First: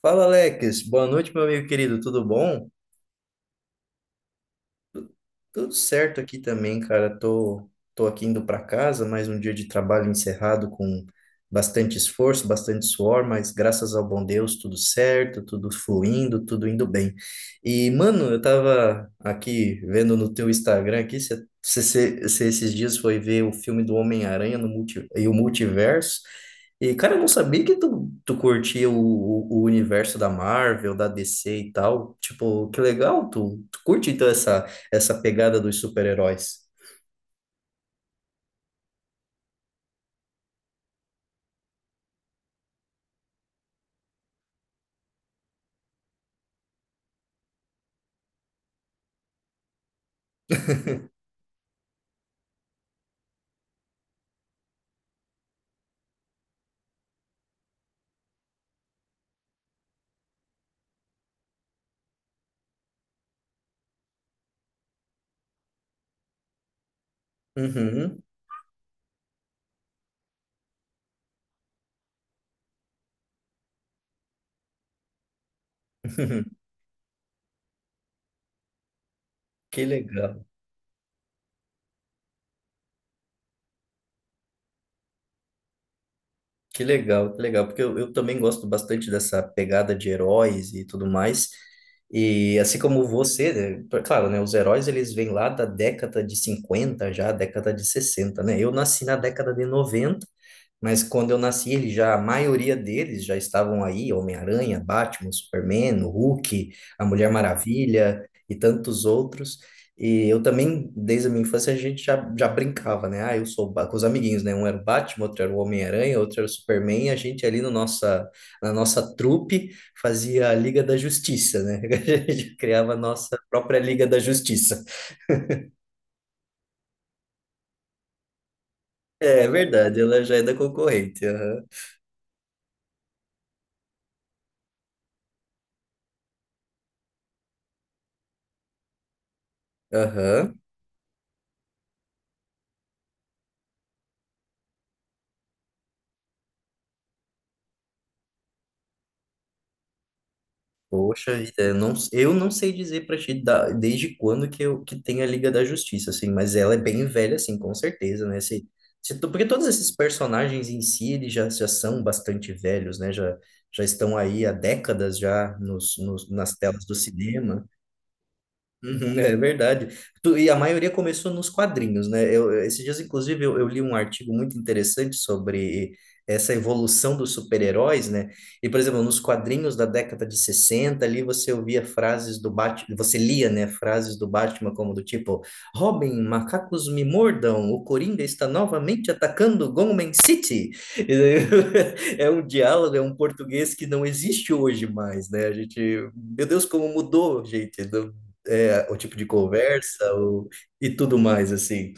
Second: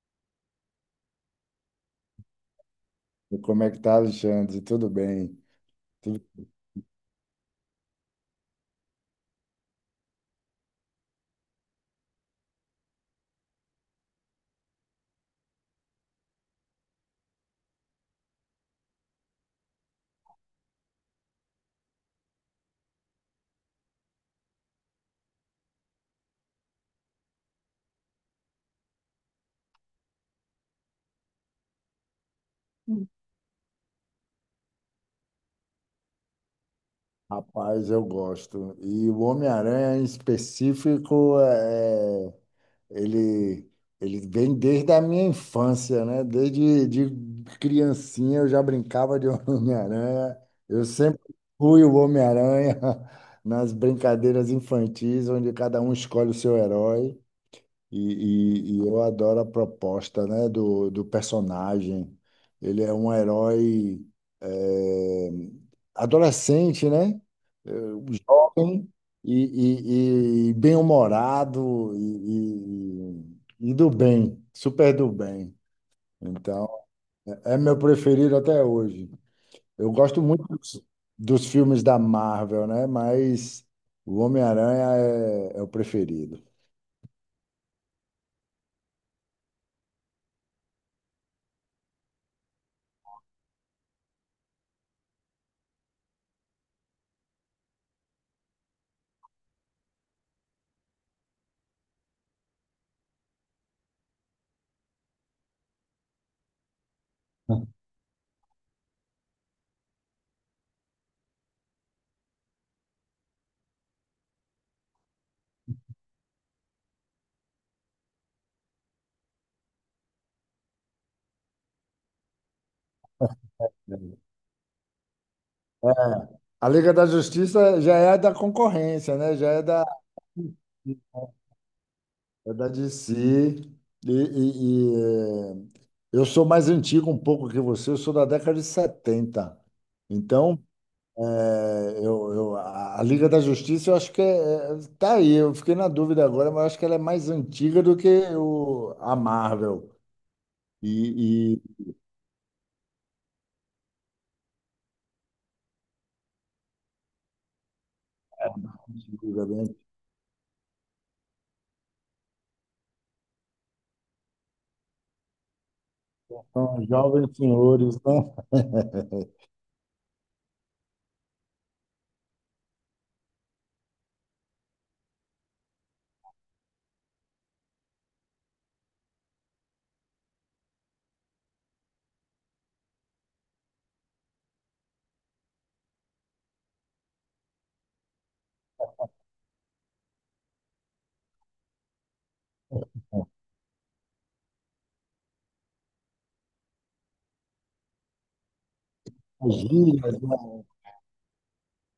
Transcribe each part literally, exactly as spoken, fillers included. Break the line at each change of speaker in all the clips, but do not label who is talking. Fala, Alex. Boa noite, meu amigo querido. Tudo bom?
E como é que tá, Alexandre? Tudo
Tu-
bem?
Tudo certo
Tudo...
aqui também, cara. Tô, tô aqui indo para casa, mais um dia de trabalho encerrado com bastante esforço, bastante suor, mas graças ao bom Deus, tudo certo, tudo fluindo, tudo indo bem. E, mano, eu tava aqui vendo no teu Instagram aqui, você esses dias foi ver o filme do Homem-Aranha no multi, e o Multiverso. E, cara, eu não sabia que tu, tu curtia o, o, o universo da Marvel, da D C e tal. Tipo, que legal, tu, tu curte então essa essa pegada dos super-heróis.
Rapaz, eu gosto. E o Homem-Aranha, em específico, é... ele... ele vem desde a minha infância, né? Desde de criancinha eu já brincava de Homem-Aranha. Eu sempre fui o Homem-Aranha nas brincadeiras infantis, onde cada um escolhe o seu herói. E, e- e eu adoro a proposta, né, do, do personagem. Ele é um herói eh, adolescente, né? Eh,
Uhum.
Jovem e, e- e bem-humorado e, e- e do bem, super do bem.
Uhum.
Então, é meu preferido até hoje.
Que
Eu gosto muito
legal,
dos, dos filmes da Marvel, né? Mas o Homem-Aranha é é o preferido.
que legal, que legal, porque eu, eu também gosto bastante dessa pegada de heróis e tudo mais. E assim como você, né, pra- claro, né, os heróis eles vêm lá da década de cinquenta já, década de sessenta, né? Eu nasci na década de noventa, mas quando eu nasci, eles já, a maioria deles já estavam aí, Homem-Aranha, Batman, Superman, o Hulk, a Mulher Maravilha e tantos outros. E eu também, desde a minha infância, a gente já, já brincava, né? Ah, eu sou o Ba- Com os amiguinhos, né? Um era o Batman, outro era o Homem-Aranha, outro era o Superman, e a gente ali no nossa, na nossa trupe fazia a Liga da Justiça, né? A gente criava a nossa própria Liga da Justiça.
É, a Liga da Justiça já é da concorrência, né?
É
Já é da,
verdade, ela já é da concorrente. Aham.
é da D C. E, e- e, eh, eu sou mais antigo um pouco que você, eu sou da década de setenta.
Aham.
Então, eh, eu, eu- a a Liga da Justiça, eu acho que é, é- tá aí. Eu fiquei na dúvida agora, mas eu acho que ela é mais antiga do que o, a Marvel.
Poxa vida,
E,
eu
e
não, eu não sei dizer pra ti da- desde quando que, eu, que tem a Liga da Justiça, assim, mas ela é bem velha, assim, com certeza, né? Se, se, tu- Porque
antiga, né?
todos esses personagens em si, eles já, já são bastante velhos, né? Já, já estão aí há décadas já nos, nos, nas
São
telas do
jovens
cinema.
senhores, né?
Uhum, é verdade. Tu- E a maioria começou nos quadrinhos, né? Eu, eu- esses dias, inclusive, eu, eu li um artigo muito interessante sobre essa evolução dos super-heróis, né? E, por exemplo, nos quadrinhos da década de sessenta ali você ouvia frases do Batman, você lia, né, frases do Batman como do tipo, Robin, macacos me mordam, o Coringa está novamente atacando Gotham City. E daí, é um diálogo, é um português que não existe hoje mais, né? A gente, meu Deus, como mudou, gente é, o tipo de conversa
Gírias, né?
o, e tudo mais, assim.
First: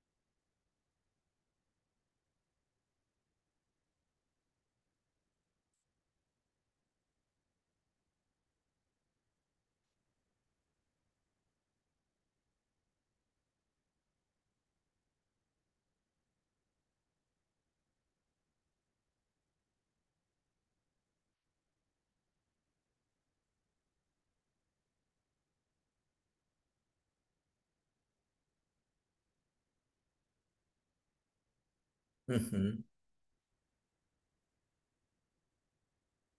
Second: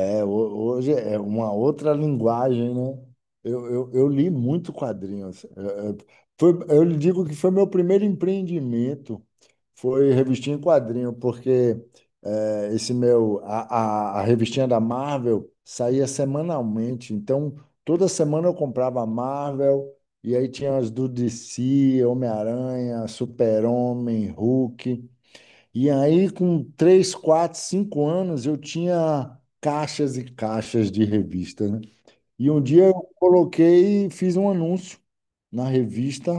É, ho- hoje é uma outra linguagem, né? Eu, eu, eu li muito quadrinhos. É, é, Foi, eu lhe digo que foi meu primeiro empreendimento, foi revistinha em quadrinho, porque é, esse meu, a, a, a revistinha da Marvel saía semanalmente, então toda semana eu comprava a Marvel, e aí tinha as do D C, Homem-Aranha, Super-Homem, Hulk. E aí, com três, quatro, cinco anos, eu tinha caixas e caixas de revista, né? E um
Uhum,
dia eu coloquei e fiz um anúncio na revista,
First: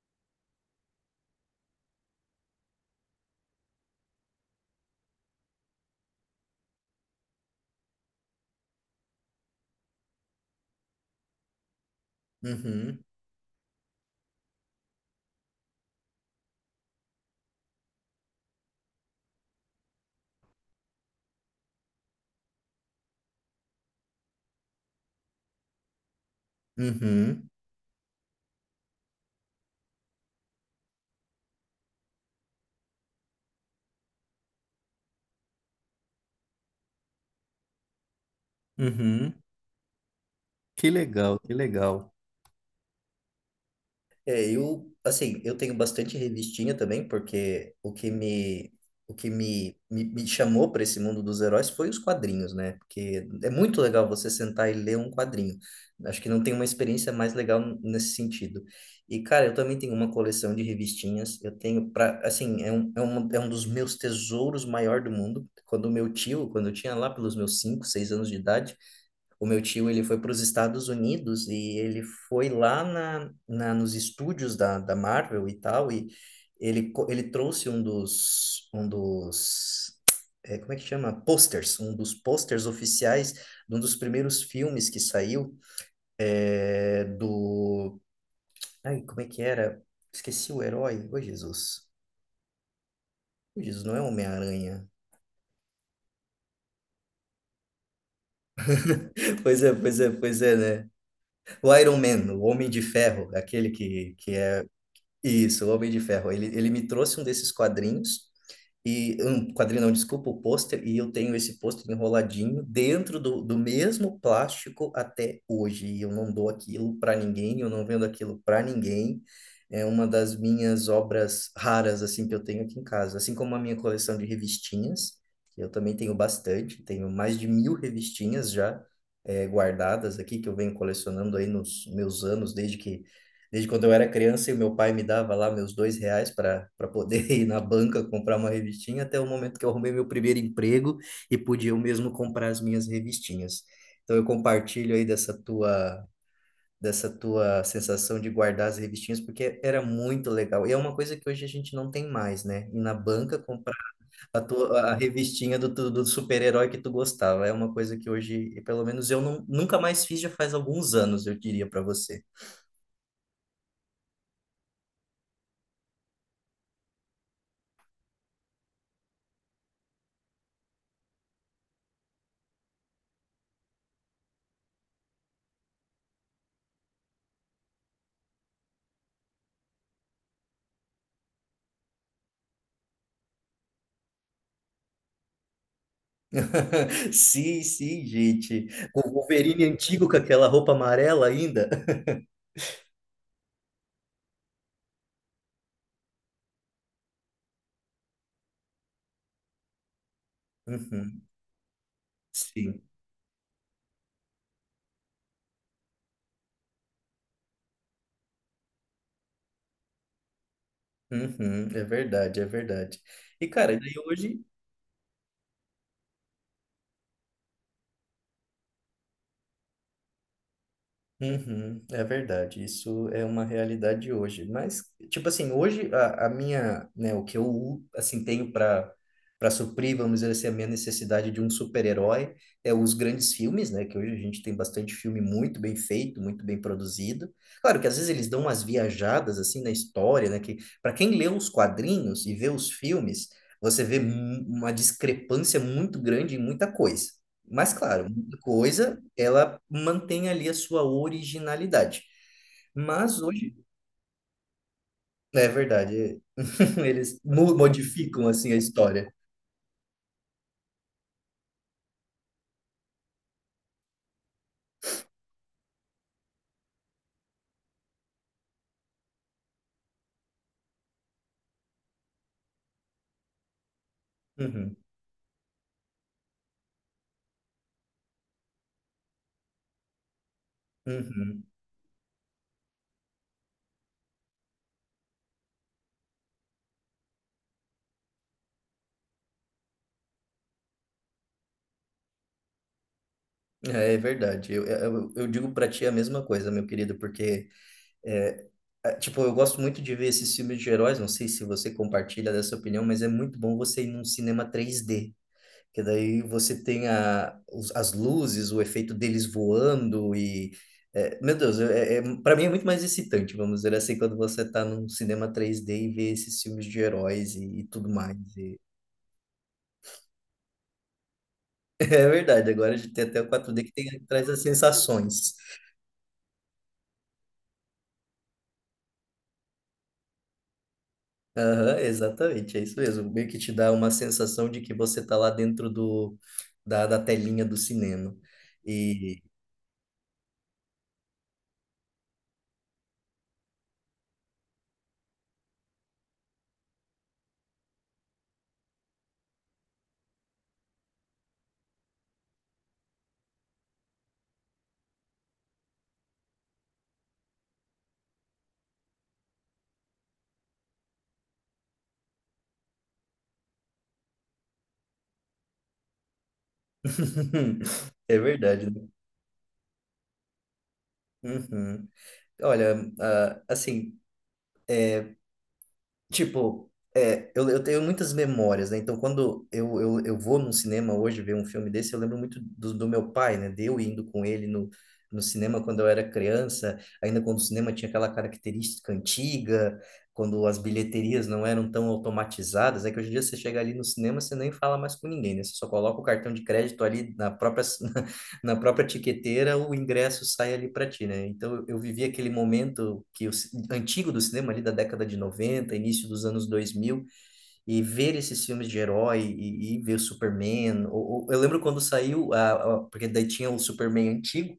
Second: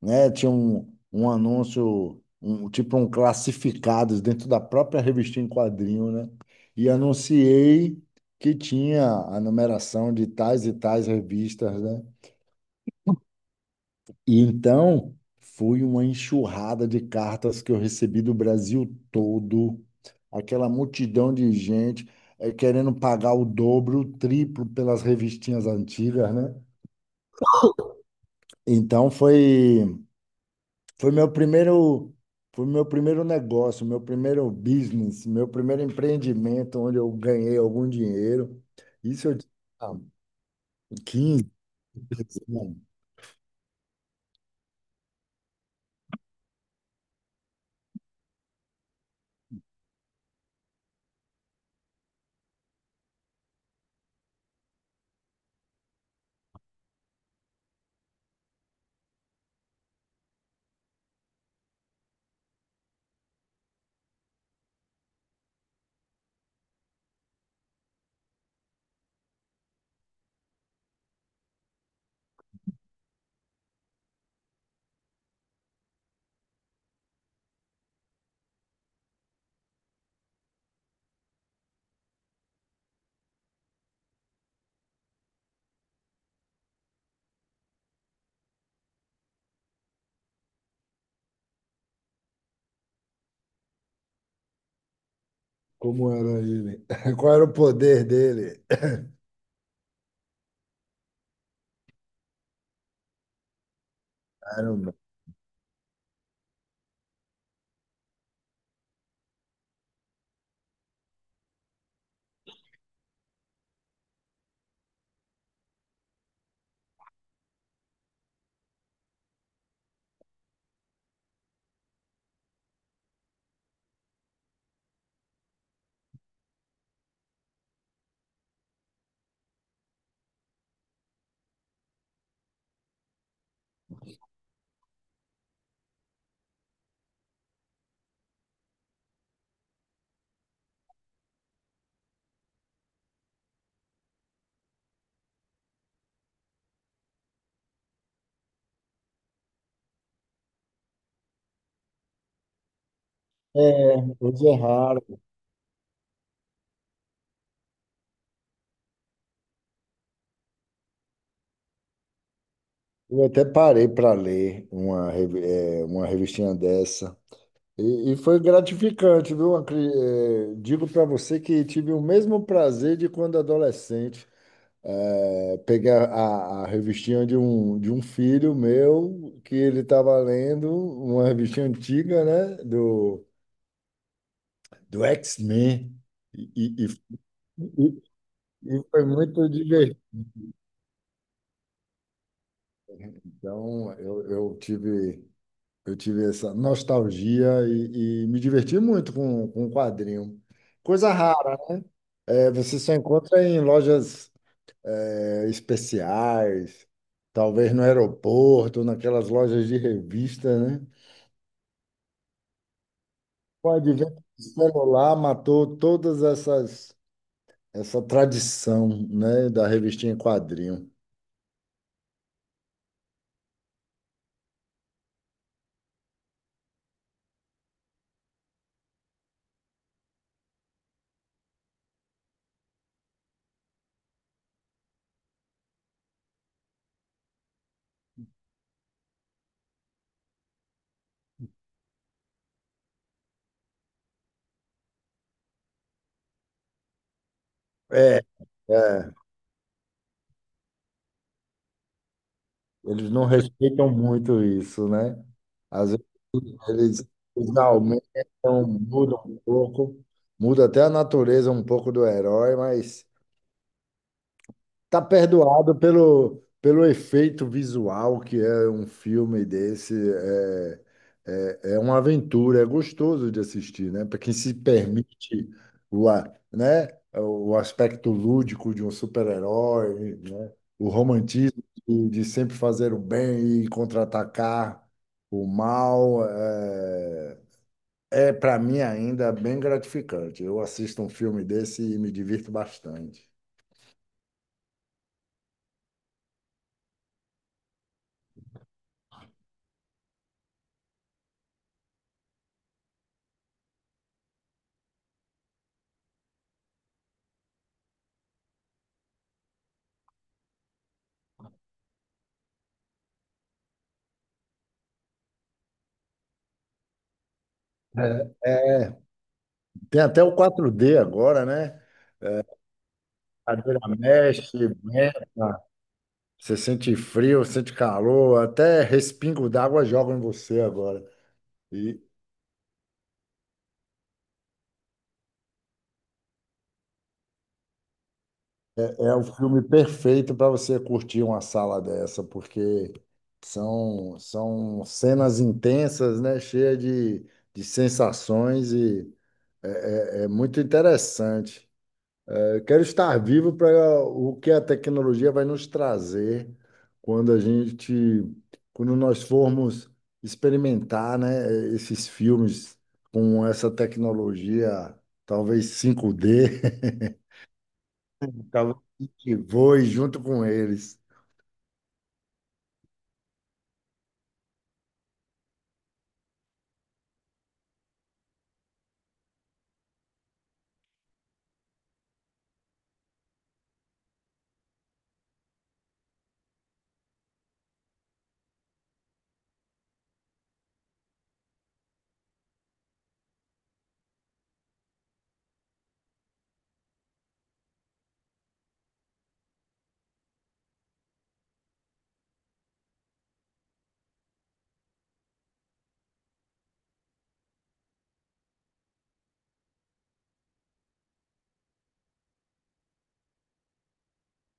né? Tinha um, um anúncio, um, tipo um classificados dentro da própria revista em quadrinho, né? E anunciei que tinha a numeração de tais e tais revistas, né?
uhum,
E então foi uma enxurrada de cartas que eu recebi do Brasil todo, aquela multidão de gente eh, querendo pagar o dobro, o triplo pelas revistinhas antigas, né?
uhum,
Então foi foi meu primeiro foi meu primeiro negócio, meu primeiro business, meu primeiro empreendimento onde eu ganhei algum dinheiro. Isso
uhum.
eu tinha
Que legal,
quinze,
que legal.
anos, né?
É, eu, assim, eu tenho bastante revistinha também, porque o que me, o que me, me, me chamou para esse mundo dos heróis foi os quadrinhos, né? Porque é muito legal você sentar e ler um quadrinho. Acho que não tem uma experiência mais legal nesse sentido. E, cara, eu também tenho uma coleção de revistinhas. Eu tenho para, assim, é um, é um, é um dos meus tesouros maior do mundo. Quando meu tio, quando eu tinha lá pelos meus cinco seis anos de idade, o meu tio, ele foi para os Estados Unidos e ele foi lá na, na, nos estúdios da, da Marvel e tal, e ele, co- ele trouxe um dos, um dos, é, como é que chama? Posters, um dos posters oficiais de um dos primeiros filmes que saiu é, do... Ai, como é que era? Esqueci o herói. Ô, Jesus. Ô, Jesus, não é Homem-Aranha.
Como era ele? Qual era o poder dele?
Pois é, pois é, pois é, né? O Iron Man, o Homem de Ferro, aquele que, que é Isso, o Homem de Ferro. Ele, ele me trouxe um desses quadrinhos, e um quadrinho não, desculpa, o pôster, e eu tenho esse pôster enroladinho dentro do, do mesmo plástico até hoje. E eu não dou aquilo para ninguém, eu não vendo aquilo para ninguém. É uma das minhas obras raras, assim, que eu tenho aqui em casa. Assim como a minha coleção de revistinhas, que eu também tenho bastante, tenho mais de mil revistinhas já eh, guardadas aqui, que eu venho colecionando aí nos meus anos, desde que desde quando eu era criança e o meu pai me dava lá meus dois reais para para poder ir na banca comprar uma revistinha, até o momento que eu arrumei meu primeiro emprego e podia eu mesmo comprar as minhas revistinhas. Então eu compartilho aí dessa tua dessa tua sensação de guardar as revistinhas, porque era muito legal. E é uma coisa que hoje a gente não tem mais, né? Ir na banca
É,
comprar a
hoje é
tua a
raro.
revistinha do, tu- do super-herói que tu gostava. É uma coisa que hoje, pelo menos eu não, nunca mais fiz, já faz alguns anos, eu diria para você.
Eu até parei para ler uma, revi- eh, uma revistinha dessa. E, e foi gratificante, viu? Acre- eh, Digo para você que tive o mesmo prazer de quando adolescente. Eh, pegar a, a revistinha de um, de um filho meu, que ele estava lendo, uma revistinha antiga, né? Do, do X-Men. E, e, e,
Sim,
e
sim, gente.
e foi
O
muito
Wolverine
divertido.
antigo com aquela roupa amarela ainda.
Então, eu, eu tive. Eu tive essa nostalgia e, e me diverti muito com, com o quadrinho. Coisa
Uhum,
rara, é, você
sim.
só encontra em lojas é, especiais, talvez no aeroporto, naquelas lojas de revista, né?
Uhum, é verdade, é verdade. E,
O
cara, daí
advento do
hoje.
celular matou todas essas essa tradição, né, da revistinha em quadrinho.
Uhum, é verdade, isso é uma realidade hoje. Mas, tipo assim, hoje a, a minha, né, o que eu, assim, tenho para para suprir, vamos dizer assim, a minha necessidade de um super-herói é os grandes filmes, né, que hoje a gente tem bastante filme muito bem feito, muito bem produzido. Claro que às vezes eles dão umas viajadas, assim, na história, né, que para quem lê os quadrinhos e vê os filmes, você vê mu- uma discrepância muito grande em muita coisa. Mas, claro,
É,
muita coisa
é,
ela mantém ali a sua originalidade.
eles
Mas
não
hoje,
respeitam muito isso, né?
é
Às
verdade,
Eles,
eles mu-
eles
modificam assim a
aumentam,
história.
mudam um pouco, muda até a natureza um pouco do herói, mas tá perdoado pelo, pelo efeito visual que é um filme desse. É, é, é uma aventura, é gostoso de assistir, né? Para quem se
Uhum,
permite o, a- né? o aspecto lúdico de um super-herói, né? O
uhum.
romantismo de, de sempre fazer o bem e contra-atacar o mal. É, é, para mim, ainda é bem gratificante. Eu assisto um filme desse e me divirto bastante.
É, é verdade. Eu, é, eu, eu digo pra ti a mesma coisa, meu querido, porque é, é, tipo, eu gosto muito de ver esses filmes de heróis, não sei se você compartilha dessa opinião, mas é muito bom você ir num cinema três d. Que daí você tem a, os- as luzes, o efeito deles voando e. É, meu Deus, é, é, para mim é muito mais excitante, vamos dizer assim, quando você tá num cinema três d e vê esses filmes de heróis e, e tudo mais.
É.
E-
Tem até o quatro D agora, né?
É verdade, agora a gente tem até o quatro d que
Cadeira
tem, traz as
mexe, venta,
sensações.
você sente frio, sente calor, até respingo d'água jogam em você agora.
Aham,
E
exatamente, é isso mesmo. Meio que te dá uma sensação de que você tá lá dentro do, da, da telinha do cinema.
é é
E.
o filme perfeito para você curtir uma sala dessa, porque são, são cenas intensas, né? Cheia de, de sensações e é, é é muito interessante. Eu quero estar vivo para o que a tecnologia vai nos trazer quando a gente, quando nós formos experimentar, né, esses filmes com essa tecnologia, talvez cinco D,
É verdade, né?
que voe junto com eles.
Uhum. Olha, ah, assim, é, tipo, é, eu, eu tenho muitas memórias, né? Então, quando eu, eu, eu vou num cinema hoje ver um filme desse, eu lembro muito do, do meu pai, né? De eu indo com ele no, no cinema quando eu era criança, ainda quando o cinema tinha aquela característica antiga, quando as bilheterias não eram tão automatizadas. É que hoje em dia você chega ali no cinema, você nem fala mais com ninguém, né? Você só coloca o cartão de crédito ali na própria, na própria tiqueteira o ingresso sai ali para ti, né? Então eu vivi aquele momento que o, antigo do cinema ali da década de noventa início dos anos dois mil e ver esses filmes de herói e, e ver o Superman. Ou, ou- eu lembro quando saiu a, a- porque daí tinha o Superman antigo.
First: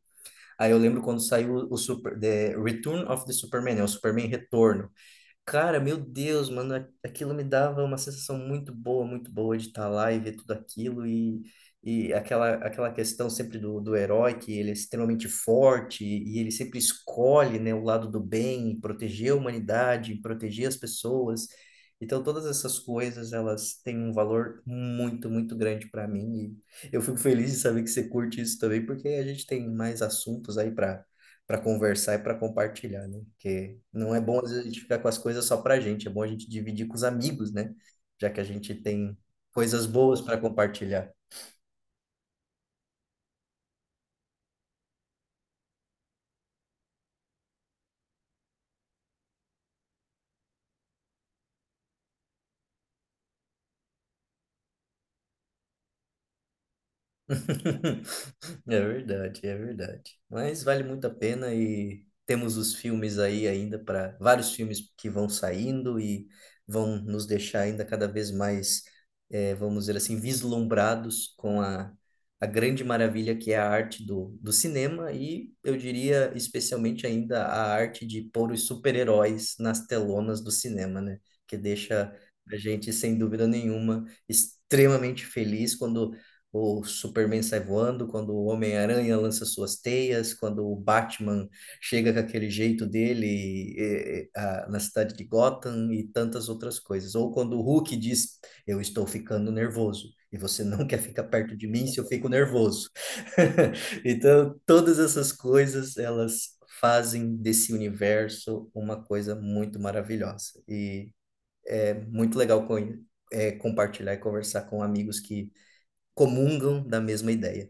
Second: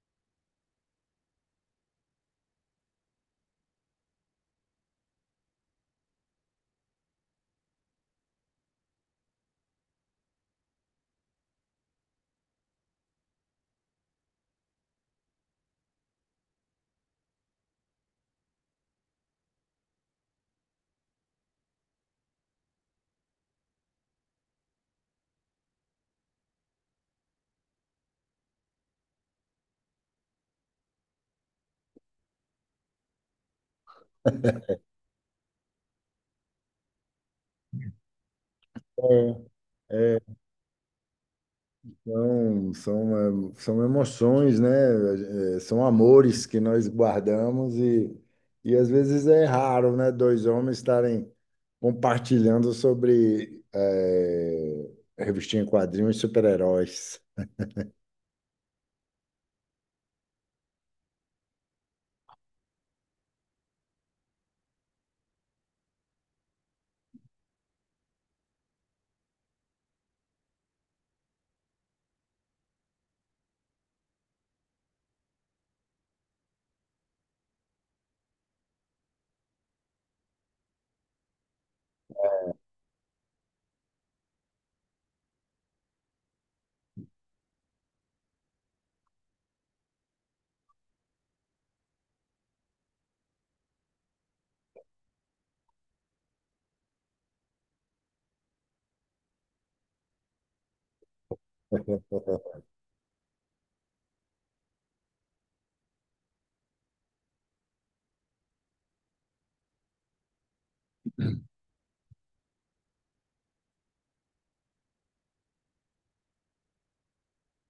Aí eu lembro quando saiu o Super, The Return of the Superman, né? O Superman Retorno. Cara, meu Deus, mano, a- aquilo me dava uma sensação muito boa, muito boa de estar lá e ver tudo aquilo e, e aquela, aquela questão sempre do, do herói, que ele é extremamente forte e ele sempre escolhe, né, o lado do bem, proteger a humanidade, proteger as pessoas. Então, todas essas coisas, elas têm um valor muito, muito grande para mim e eu fico feliz de saber que você curte isso também, porque a gente tem mais assuntos aí para conversar e para compartilhar, né? Porque não é bom às vezes a gente ficar com as coisas só para a gente, é bom a gente dividir com os amigos, né? Já que a gente tem coisas
É.
boas para compartilhar.
São, são, eh, são emoções, né? Eh, São amores que nós guardamos e, e às vezes é raro, né? Dois homens estarem compartilhando sobre eh, revistinha em quadrinhos e super-heróis.
É verdade, é verdade. Mas vale muito a pena e temos os filmes aí ainda para vários filmes que vão saindo e vão nos deixar ainda cada vez mais, eh, vamos dizer assim, vislumbrados com a, a grande maravilha que é a arte do, do cinema e eu diria especialmente ainda a arte de pôr os super-heróis nas telonas do cinema, né? Que deixa a gente, sem dúvida nenhuma, extremamente feliz quando o Superman sai voando, quando o Homem-Aranha lança suas teias, quando o Batman chega com aquele jeito dele eh, ah, na cidade de Gotham e tantas outras coisas. Ou quando o Hulk diz, eu estou ficando nervoso. E você não quer ficar perto de mim se eu fico nervoso. Então, todas essas coisas, elas fazem desse universo uma coisa muito maravilhosa. E é muito legal co- é, compartilhar e conversar com amigos que comungam da mesma ideia.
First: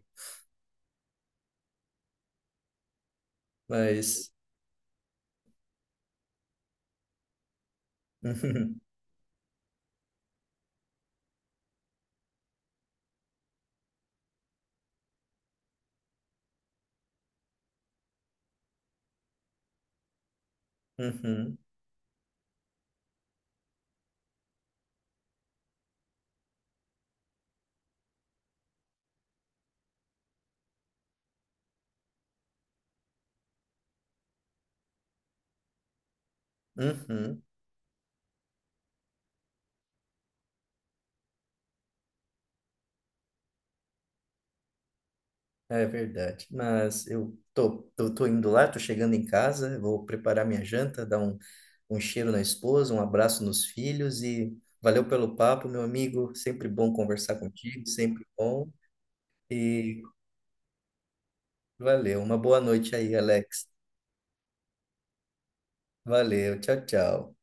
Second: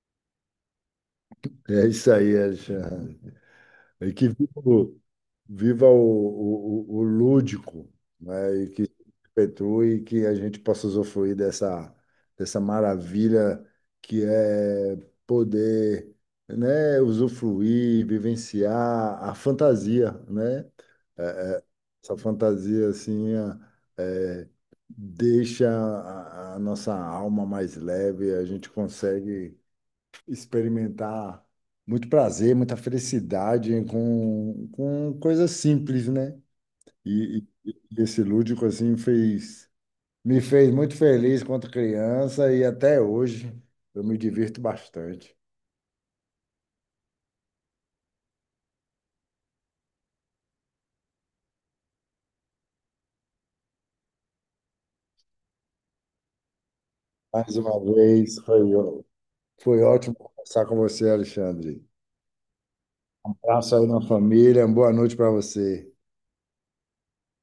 É isso aí, Alexandre. E que
Mas.
viva, viva o, o, o o lúdico, né? E que se perpetue e que a gente possa usufruir dessa, dessa maravilha que é poder, né, usufruir, vivenciar a fantasia, né?
Uhum, uhum,
É, Essa fantasia assim é, é, deixa a, a nossa alma mais leve, a gente consegue experimentar muito prazer, muita felicidade com, com coisas simples, né? E,
uhum,
e- e esse lúdico assim fez me fez muito feliz quando criança e até hoje eu me divirto bastante.
é verdade. Mas eu tô, tô, tô indo lá, tô chegando em casa, vou preparar minha janta, dar um, um cheiro na esposa, um abraço nos filhos e valeu pelo papo, meu amigo. Sempre bom conversar
Mais uma
contigo, sempre
vez
bom.
foi, ó- foi
E
ótimo conversar com você, Alexandre.
valeu. Uma boa noite aí,
Um
Alex.
abraço aí na família, uma boa noite para você.
Valeu, tchau, tchau.